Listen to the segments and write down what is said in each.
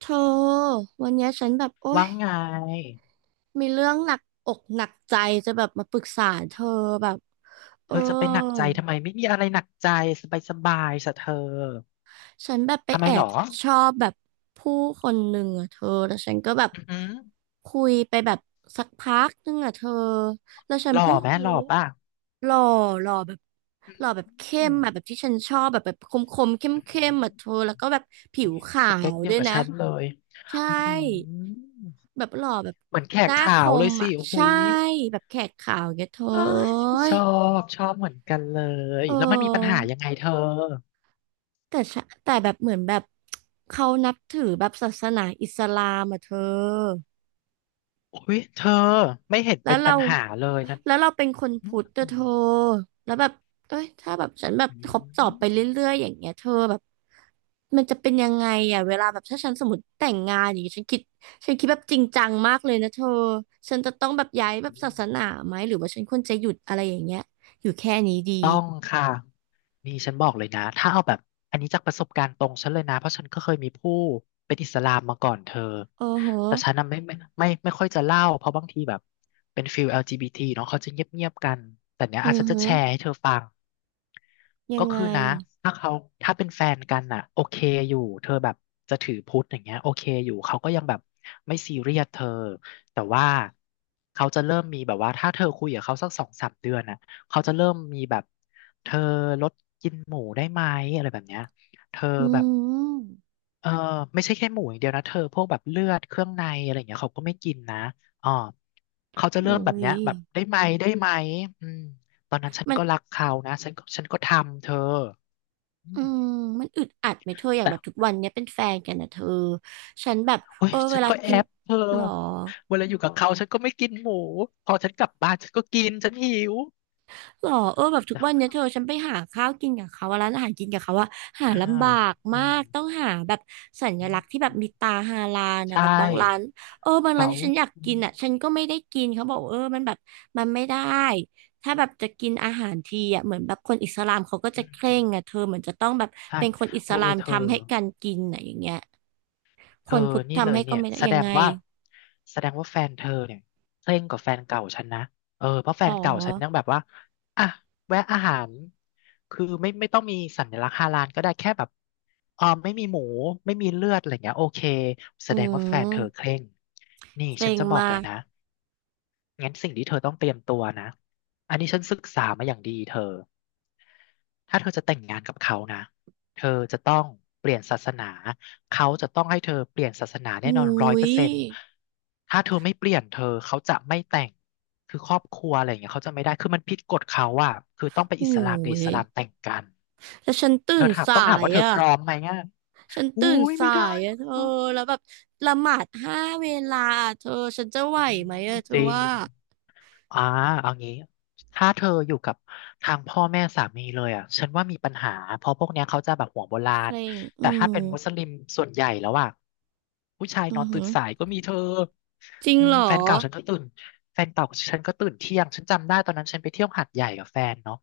เธอวันเนี้ยฉันแบบโอ๊ยว่าไงมีเรื่องหนักอกหนักใจจะแบบมาปรึกษาเธอแบบเอเธออจะไปหนักใจทำไมไม่มีอะไรหนักใจสบายสบายสะเธอฉันแบบไปทำไมแอหรบอชอบแบบผู้คนหนึ่งอะเธอแล้วฉันก็แบบอือหือคุยไปแบบสักพักหนึงอะเธอแล้วฉัหนล่อเพิ่งไหมหรู้ล่อป่ะหล่อหล่อแบบอืหล่อแบมบเข้มอะแบบที่ฉันชอบแบบแบบคมคมเข้มอือเข้มหืๆออะเธอแล้วก็แบบผิวขาสเปควเดีด้ยววยกับนะฉันเลยใช่ อือหือแบบหล่อแบบเหมือนแขหกน้าคขาวเลมยสิอ่ะโอ้โหใช่ยแบบแขกขาวอย่างเงี้ยเธออ้าเอ้ยชยอบชอบเหมือนกันเลยเแล้วมันมีปัญหาออยังไงเธอแต่แบบเหมือนแบบเขานับถือแบบศาสนาอิสลามอ่ะเธอ อุ้ยเธอไม่เห็นแล้เป็วนปัเราญหาเลยนะแล้วเราเป็นคนอืพุมทธอะเธอแล้วแบบเอ้ยถ้าแบบฉันแบบอืคบตอบไปเรมื่อยๆอย่างเงี้ยเธอแบบมันจะเป็นยังไงอ่ะเวลาแบบถ้าฉันสมมติแต่งงานอย่างเงี้ยฉันคิดแบบจริงจังมากเลยนะเธอฉันจะต้องแบบย้าอืยแบบศามสนาไหมหรือว่าฉันควรจะหยุดอะไรอย่างเงี้ยอยู่แค่นี้ดีต้องค่ะ นี่ฉันบอกเลยนะถ้าเอาแบบอันนี้จากประสบการณ์ตรงฉันเลยนะเพราะฉันก็เคยมีผู้เป็นอิสลามมาก่อนเธอโอ้โหแต่ฉันน่ะอไม่ค่อยจะเล่าเพราะบางทีแบบเป็นฟิลแอล LGBT เนาะเขาจะเงียบๆกันแต่เนี้ยอาอืจอจะหือแชร์ให้เธอฟัง ยัก็งไงคือนะถ้าเขาถ้าเป็นแฟนกันน่ะโอเคอยู่เธอแบบจะถือพุทธอย่างเงี้ยโอเคอยู่เขาก็ยังแบบไม่ซีเรียสเธอแต่ว่าเขาจะเริ่มมีแบบว่าถ้าเธอคุยกับเขาสัก2-3 เดือนน่ะเขาจะเริ่มมีแบบเธอลดกินหมูได้ไหมอะไรแบบเนี้ยเธออืแบบมเออไม่ใช่แค่หมูอย่างเดียวนะเธอพวกแบบเลือดเครื่องในอะไรอย่างเงี้ยเขาก็ไม่กินนะอ๋อเขาจะโอ้เริ่มแบบยเนี้ยแบบได้ไหมได้ไหมอืมตอนนั้นฉันมัน ก็รักเขานะ ฉันก็ทำเธอ อือืมมมันอึดอัดไหมเธออย่างแต่แบบทุกวันเนี้ยเป็นแฟนกันนะเธอฉันแบบโอ้เอยอเวฉันลาก็แอกินบเธอหรอเวลาอยู่กับเขาฉันก็ไม่กินหมูพอฉันกลับบ้านฉันก็กินฉันหิวหรอเออแบบทุกวันเนี้ยแเธอฉันไปหาข้าวกินกับเขาอะร้านอาหารกินกับเขาว่าหาอ่าลำบากอืมามกต้องหาแบบสัญอืลักษณ์ที่มแบบมีตาฮาลาลใชนะแบบบางร้า่นเออบางร้านเขาที่ฉันอยากอืกินมอ่ะฉันก็ไม่ได้กินเขาบอกเออมันแบบมันไม่ได้ถ้าแบบจะกินอาหารทีอ่ะเหมือนแบบคนอิสลามเขาก็อืจะมเคร่อืงมอ่ะเธอเหมือนจะต้องแบบใช่เป็นคนอิสโอ้ลามเธอ ทำให้กันกินอ่ะอย่างเงี้ย คเธอนพุทธนี่เลทำยให้ก็เนี่ยไม่ได้ยังไงแสดงว่าแฟนเธอเนี่ยเคร่งกว่าแฟนเก่าฉันนะเออเพราะแฟต่นเก่าฉันยังอแบบว่าอ่ะแวะอาหาร คือไม่ไม่ต้องมีสัญลักษณ์ฮาลาลก็ได้แค่แบบเออไม่มีหมูไม่มีเลือดอะไรเงี้ยโอเคแสอืดงว่าแฟนเธอเคมร่งนี่เกรฉันงจะบอกเลมายกนะงั้นสิ่งที่เธอต้องเตรียมตัวนะอันนี้ฉันศึกษามาอย่างดีเธอ ถ้าเธอจะแต่งงานกับเขานะ เธอจะต้องเปลี่ยนศาสนาเขาจะต้องให้เธอเปลี่ยนศาสนาแน่อุนอนร้อยเปอยร์เซ็นต์ถ้าเธอไม่เปลี่ยนเธอเขาจะไม่แต่งคือครอบครัวอะไรอย่างเงี้ยเขาจะไม่ได้คือมันผิดกฎเขาอะคือต้องไปโอ้อิสลามกับอิยสลามแต่งกัน แล้วฉันตื่เธอนถามสาต้องถามยว่าเธออ่ะพร้อมไหมอ่ะฉันอุ้ตื่นยไม่สาได้ยอ่ะนะเธอคะแล้วแบบละหมาดห้าเวลาเธอฉันจะไหวอืมไหมอ่ะเธจอริง ว่าอ่าเอางี้ถ้าเธออยู่กับทางพ่อแม่สามีเลยอ่ะฉันว่ามีปัญหาเพราะพวกเนี้ยเขาจะแบบหัวโบราเคณร่งอืแต่ถ้ามเป็นมุสลิมส่วนใหญ่แล้วอ่ะผู้ชายนอืออนตื่หืนอสายก็มีเธอจริงอืมเหรอแฟนเก่าฉันก็ตื่นแฟนเก่าฉันก็ตื่นเที่ยงฉันจำได้ตอนนั้นฉันไปเที่ยวหาดใหญ่กับแฟนเนาะ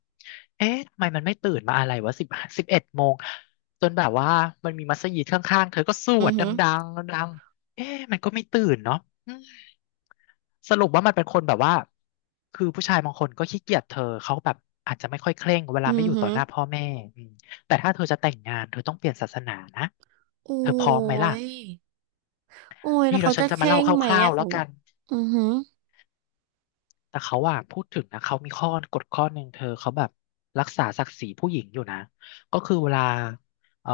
เอ๊ะทำไมมันไม่ตื่นมาอะไรวะ11 โมงจนแบบว่ามันมีมัสยิดข้างๆเธอก็สวอือดดหือังๆดังๆเอ๊ะมันก็ไม่ตื่นเนาะ สรุปว่ามันเป็นคนแบบว่าคือผู้ชายบางคนก็ขี้เกียจเธอเขาแบบอาจจะไม่ค่อยเคร่งเวอืลาไม่ออยู่หืต่ออหน้าพ่อแม่อืมแต่ถ้าเธอจะแต่งงานเธอต้องเปลี่ยนศาสนานะโอ้เธอพร้อมไหมล่ะยโอ้ยแล้นี่วเดี๋เขายวฉัจะนจะเคมาร่เล่างคไหมร่าวอะๆขแล้อวงกัน อือหือแต่เขาอะพูดถึงนะเขามีข้อกฎข้อหนึ่งเธอเขาแบบรักษาศักดิ์ศรีผู้หญิงอยู่นะก็คือเวลาเอ่อ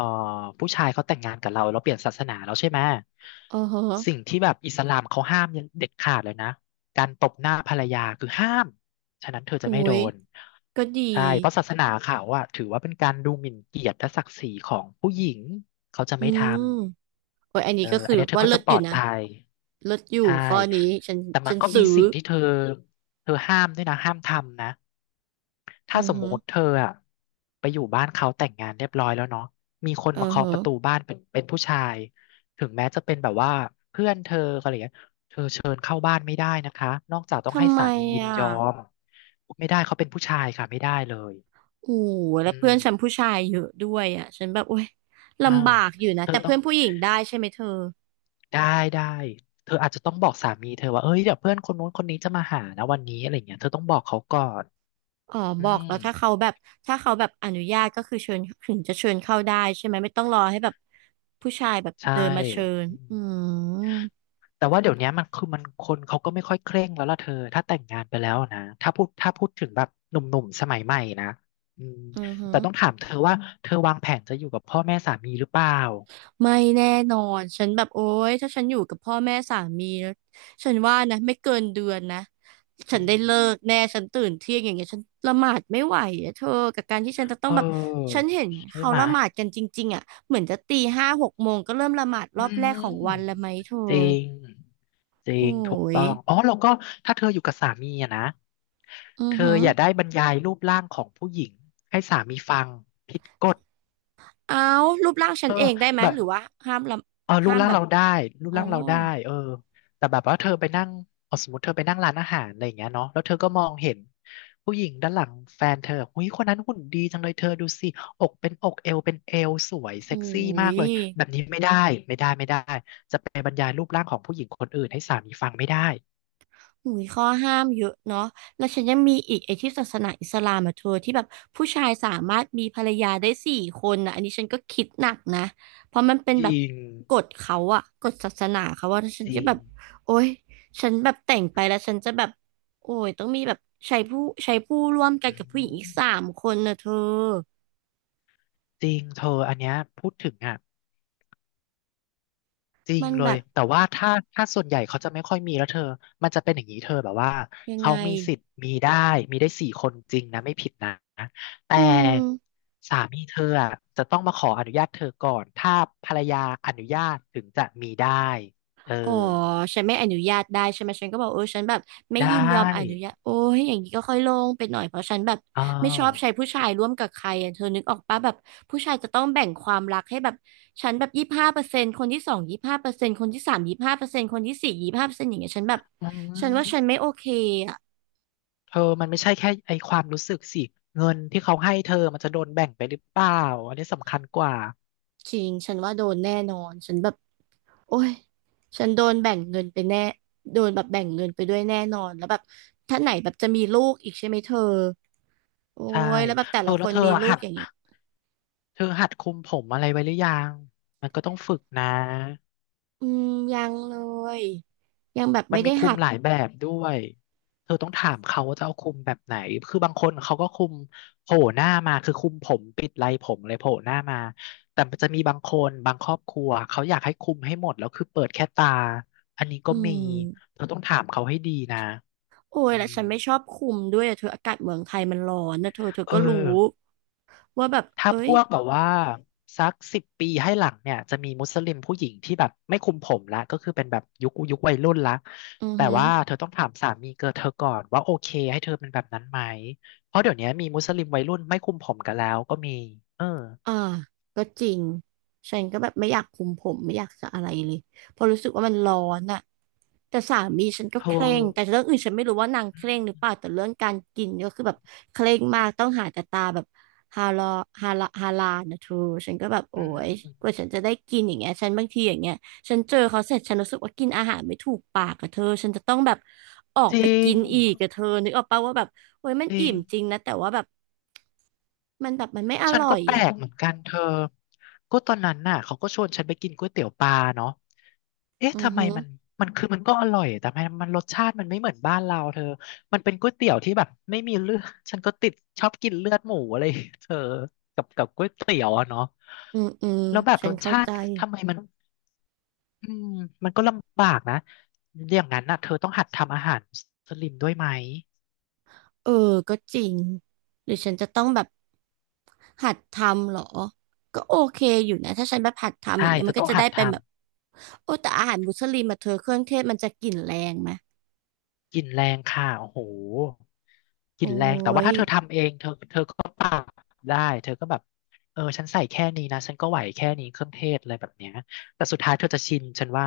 ผู้ชายเขาแต่งงานกับเราเราเปลี่ยนศาสนาแล้วใช่ไหมอ๋อฮะสิ่งที่แบบอิสลามเขาห้ามเด็ดขาดเลยนะการตบหน้าภรรยาคือห้ามฉะนั้นเธอจะโอ้ไม่โดยนก็ดี ใช่เพราะศาสนาเขาอะถือว่าเป็นการดูหมิ่นเกียรติและศักดิ์ศรีของผู้หญิงเขาจะอืไม่ทม โอ้ยอันำนี้เออก็คือัอนเนี้ยเธอว่าก็เลิจะศปอลอยู่ดนะภัยเลิศอยู่ใช่ ข้อนี้ฉันแต่มัฉันนก็มีซื้อสิ่งที่เธอเธอห้ามด้วยนะห้ามทำนะอืถ้าอสมฮึมติเธออะไปอยู่บ้านเขาแต่งงานเรียบร้อยแล้วเนาะมีคนเออมาฮึเคาะประตูบ้านเป็นผู้ชายถึงแม้จะเป็นแบบว่าเพื่อนเธออะไรอย่างเงี้ยเธอเชิญเข้าบ้านไม่ได้นะคะนอกจากต้องให้ทำไมสามียินอ่ะยอมไม่ได้เขาเป็นผู้ชายค่ะไม่ได้เลยโอ้โหอืแล้วเพื่อมนฉันผู้ชายเยอะด้วยอ่ะฉันแบบโอ้ยอ้าลำบาวกอยู่นะเธอแต่ต้อเพื่งอนผู้หญิงได้ใช่ไหมเธอได้ได้เธออาจจะต้องบอกสามีเธอว่าเอ้ยเดี๋ยวเพื่อนคนนู้นคนนี้จะมาหานะวันนี้อะไรเงี้ยเธอต้องบอกเขาก่อนอ๋ออืบอกม แล้วถ้าเขาแบบอนุญาตก็คือเชิญถึงจะเชิญเข้าได้ใช่ไหมไม่ต้องรอให้แบบผู้ชายแบบใช่เดินมาเชิญอือืมมแต่ว่าเดี๋ยวเนี้ยมันคือมันคนเขาก็ไม่ค่อยเคร่งแล้วล่ะเธอถ้าแต่งงานไปแล้วนะถ้าพูดถึงแบบหนุ่มๆสมัยใหม่นะอืมอือฮึ แต่ต้องถามเธอว่าเธอวางแผนจะอยู่กับพ่อแม่สามีหรือเปล่าไม่แน่นอน ฉันแบบโอ๊ยถ้าฉันอยู่กับพ่อแม่สามีนะฉันว่านะไม่เกินเดือนนะ ฉัอืนได้เลิมกแน่ฉันตื่นเที่ยงอย่างเงี้ยฉันละหมาดไม่ไหวอะเธอกับการที่ฉันจะต้อเงแบบฉัออนเห็นใช่เขาไหมละหมาดกันจริงๆอ่ะเหมือนจะตีห้าหกโมงก็เริ่มละหมาดรอือบแรกของมวันแล้วไหมเธอจริงจริโอ้งถูกยต้องอ๋อแล้วก็ถ้าเธออยู่กับสามีอะนะอือเธหือออย่าได้บรรยายรูปร่างของผู้หญิงให้สามีฟังผิดกฎเอารูปร่างฉัเอนอเองได้ไหมแบบ หรือว่าห้ามละเออรูห้าปมร่างแบบเราได้รูปอ๋อร่างเราได้เออแต่แบบว่าเธอไปนั่งเอาสมมติเธอไปนั่งร้านอาหารอะไรอย่างเงี้ยเนาะแล้วเธอก็มองเห็นผู้หญิงด้านหลังแฟนเธอหุ้ยคนนั้นหุ่นดีจังเลยเธอดูสิอกเป็นอกเอวเป็นเอวสวยโอ้เซ็กซี่มาย กเลยแบบนี้ไม่ได้ไม่ได้ไม่ได้จะไปบรรยายรูปร่างของผู้หญิงคนอื่นให้สามีฟังไม่ได้หุยข้อห้ามเยอะเนาะแล้วฉันยังมีอีกไอ้ที่ศาสนาอิสลามอะเธอที่แบบผู้ชายสามารถมีภรรยาได้สี่คนนะอันนี้ฉันก็คิดหนักนะเพราะมันเป็นจแบบริงกฎเขาอะกฎศาสนาเขาว่าฉันจจะริแบงบโอ๊ยฉันแบบแต่งไปแล้วฉันจะแบบโอ้ยต้องมีแบบใช้ผู้ใช้ผู้ร่วมกันอืกับผู้หญิงอีกสามมคนนะเธอจริงเธออันเนี้ยพูดถึงอ่ะ จริงมันเลแบยบแต่ว่าถ้าส่วนใหญ่เขาจะไม่ค่อยมีแล้วเธอมันจะเป็นอย่างนี้เธอแบบว่ายังเขาไงมีสิทธิ์มีได้4 คนจริงนะไม่ผิดนะแต่อืม สามีเธออะจะต้องมาขออนุญาตเธอก่อนถ้าภรรยาอนุญาตถึงจะมีได้เอออ๋อฉันไม่อนุญาตได้ใช่ไหมฉันก็บอกเออฉันแบบไม่ได้ยินยอมอนุญาตโอ้ยอย่างนี้ก็ค่อยลงไปหน่อยเพราะฉันแบบอ๋อไม่ชอบใช้ผู้ชายร่วมกับใครอ่ะเธอนึกออกปะแบบผู้ชายจะต้องแบ่งความรักให้แบบฉันแบบยี่สิบห้าเปอร์เซ็นต์คนที่สองยี่สิบห้าเปอร์เซ็นต์คนที่สามยี่สิบห้าเปอร์เซ็นต์คนที่สี่ยี่สิบห้าเปอร์เซ็นต์อย่างเงี้ยฉันแบบอืฉันมว่าฉันไม่โอเคอ่ะเธอมันไม่ใช่แค่ไอความรู้สึกสิเงินที่เขาให้เธอมันจะโดนแบ่งไปหรือเปล่าอันนี้สำคัญกว่าจริง ฉันว่าโดนแน่นอนฉันแบบโอ้ยฉันโดนแบ่งเงินไปแน่โดนแบบแบ่งเงินไปด้วยแน่นอนแล้วแบบถ้าไหนแบบจะมีลูกอีกใช่ไหมเธอ โอ้ใช่ยแล้วแบบแต่เธอละคแล้วนมีลูหักด อย่างเงี้ยเธอหัดคุมผมอะไรไว้หรือยัง มันก็ต้องฝึกนะ อืมยังเลยยังแบบมัไม่นมีได้คุหัมดหลายแบบด้วยเธอต้องถามเขาว่าจะเอาคุมแบบไหน คือบางคนเขาก็คุมโผล่หน้ามาคือคุมผมปิดไรผมเลยโผล่หน้ามาแต่มันจะมีบางคนบางครอบครัวเขาอยากให้คุมให้หมดแล้วคือเปิดแค่ตาอันนี้ก็อืมีมเธอต้องถามเขาให้ดีนะโอ้ยอืแล้วมฉันไม่ชอบคุมด้วยอะเธออากาศเมืองไทยมันร้อนนะเธอเธอเอก็อ รู้ว่าแบบถ้าเอ้พยวกแบบว่าสัก10 ปีให้หลังเนี่ยจะมีมุสลิมผู้หญิงที่แบบไม่คุมผมละก็คือเป็นแบบยุคยุควัยรุ่นละอือแต่ฮึ ว่าเธอต้องถามสามีเกิดเธอก่อนว่าโอเคให้เธอเป็นแบบนั้นไหมเพราะเดี๋ยวนี้มีมุสลิมวัยรุ่นไม่คุมผมกันแล้วก็มีเอออ่าก็จริงฉันก็แบบไม่อยากคุมผมไม่อยากจะอะไรเลยเพราะรู้สึกว่ามันร้อนอะแต่สามีฉันก็โเคร่งธแต่เรื่องอื่นฉันไม่รู้ว่านางเคร่งหรือเปอล่าแต่เรื่องการกินก็คือแบบเคร่งมากต้องหาแต่ตาแบบฮาลอฮาลาลนะเธอฉันก็แบบโอ้อืมยกว่าฉันจะได้กินอย่างเงี้ยฉันบางทีอย่างเงี้ยฉันเจอเขาเสร็จฉันรู้สึกว่ากินอาหารไม่ถูกปากกับเธอฉันจะต้องแบบออกจไปริกิงนอีกกับเธอนึกออกปะว่าแบบโอ้ยมันจริอิ่มจริงง นะแต่ว่าแบบมันแบบมันไม่อฉันร่อก็ยแปลอ่ะ กเหมือนกันเธอก็ตอนนั้นน่ะเขาก็ชวนฉันไปกินก๋วยเตี๋ยวปลาเนาะเอ๊ะอือทำไมฮึมันมันคือมันก็อร่อยแต่ทำไมมันรสชาติมันไม่เหมือนบ้านเราเธอมันเป็นก๋วยเตี๋ยวที่แบบไม่มีเลือดฉันก็ติดชอบกินเลือดหมูอะไรเธอกับกับก๋วยเตี๋ยวอะเนาะอืมอืมแล้วแบบฉัรนสเข้าชาใจติทำไมมันอืมมันก็ลำบากนะอย่างนั้นน่ะเธอต้องหัดทำอาหารมุสลิมด้วยไหมเออก็จริงหรือฉันจะต้องแบบหัดทำเหรอก็โอเคอยู่นะถ้าฉันแบบหัดทำอย่าใช่งเงี้ยเธมัอนก็ต้องจะหัได้ดเป็นแบทำ บโอ้แต่อาหารมุสลิมมาเธอเครื่องเทศมันจะกลิ่นแรงไหมกลิ่นแรงค่ะโอ้โหกโอ้ลิ่นแรงแต่ว่ายถ้าเธอทำเองเธอก็ปรับได้เธอก็แบบเออฉันใส่แค่นี้นะฉันก็ไหวแค่นี้เครื่องเทศอะไรแบบเนี้ยแต่สุดท้ายเธอจะชินฉันว่า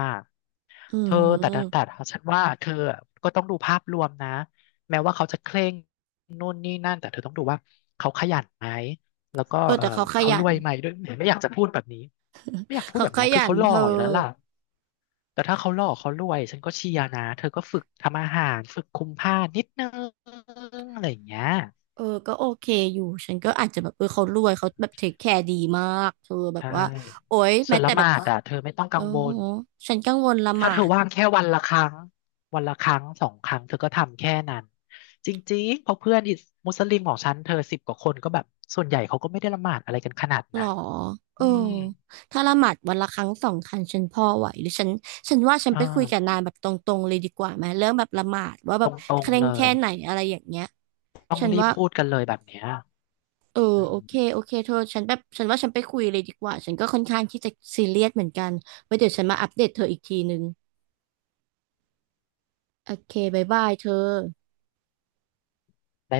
อืเธอแต่แต่มแต่ฉันว่าเธอก็ต้องดูภาพรวมนะแม้ว่าเขาจะเคร่งนู่นนี่นั่น แต่เธอต้องดูว่าเขาขยันไหมแล้วก็เออเออแต่เขาขเขายัรน วยไหมด้วยไม่อยากจะพูดแบบนี้ ไม่อยากพูดเขาแบบขเนี้ยคืยัอนเขาหล่เธอออยู่แล้วล่ะแต่ถ้าเขาหล่อเขารวยฉันก็เชียร์นะเธอก็ฝึกทำอาหารฝึกคุมผ้านิดนึงอะไรอย่างเงี้ยเออก็โอเคอยู่ฉันก็อาจจะแบบเออเขารวยเขาแบบเทคแคร์ดีมากเธอแบบใช่ว่าโอ้ยส่แม้วนแต่ละหแบมาบดอ่ะเธอไม่ต้องกัเอองวโหลฉันกังวลละหถ้ามาเธอด ว่างแค่วันละครั้งวันละครั้ง2 ครั้งเธอก็ทำแค่นั้นจริงๆเพราะเพื่อนมุสลิมของฉันเธอ10 กว่าคนก็แบบส่วนใหญ่เขาก็ไม่ได้ละหมาดอะไรกันขนาดหรนั้อนเออือมถ้าละหมาดวันละครั้งสองครั้งฉันพอไหวหรือฉันฉันว่าฉันอ่ไปคุยกับานายแบบตรงๆเลยดีกว่าไหมเรื่องแบบละหมาดว่าแบตบรเคงร่ๆงเลแค่ยไหนอะไรอย่างเงี้ยต้องฉันรีบว่าพูดกันเลยแบบเนี้ยเอออืโอเคมโอเคเธอฉันแบบฉันว่าฉันไปคุยเลยดีกว่าฉันก็ค่อนข้างที่จะซีเรียสเหมือนกันไว้เดี๋ยวฉันมาอัปเดตเธออีกทีนึงโอเคบ๊ายบายเธอได้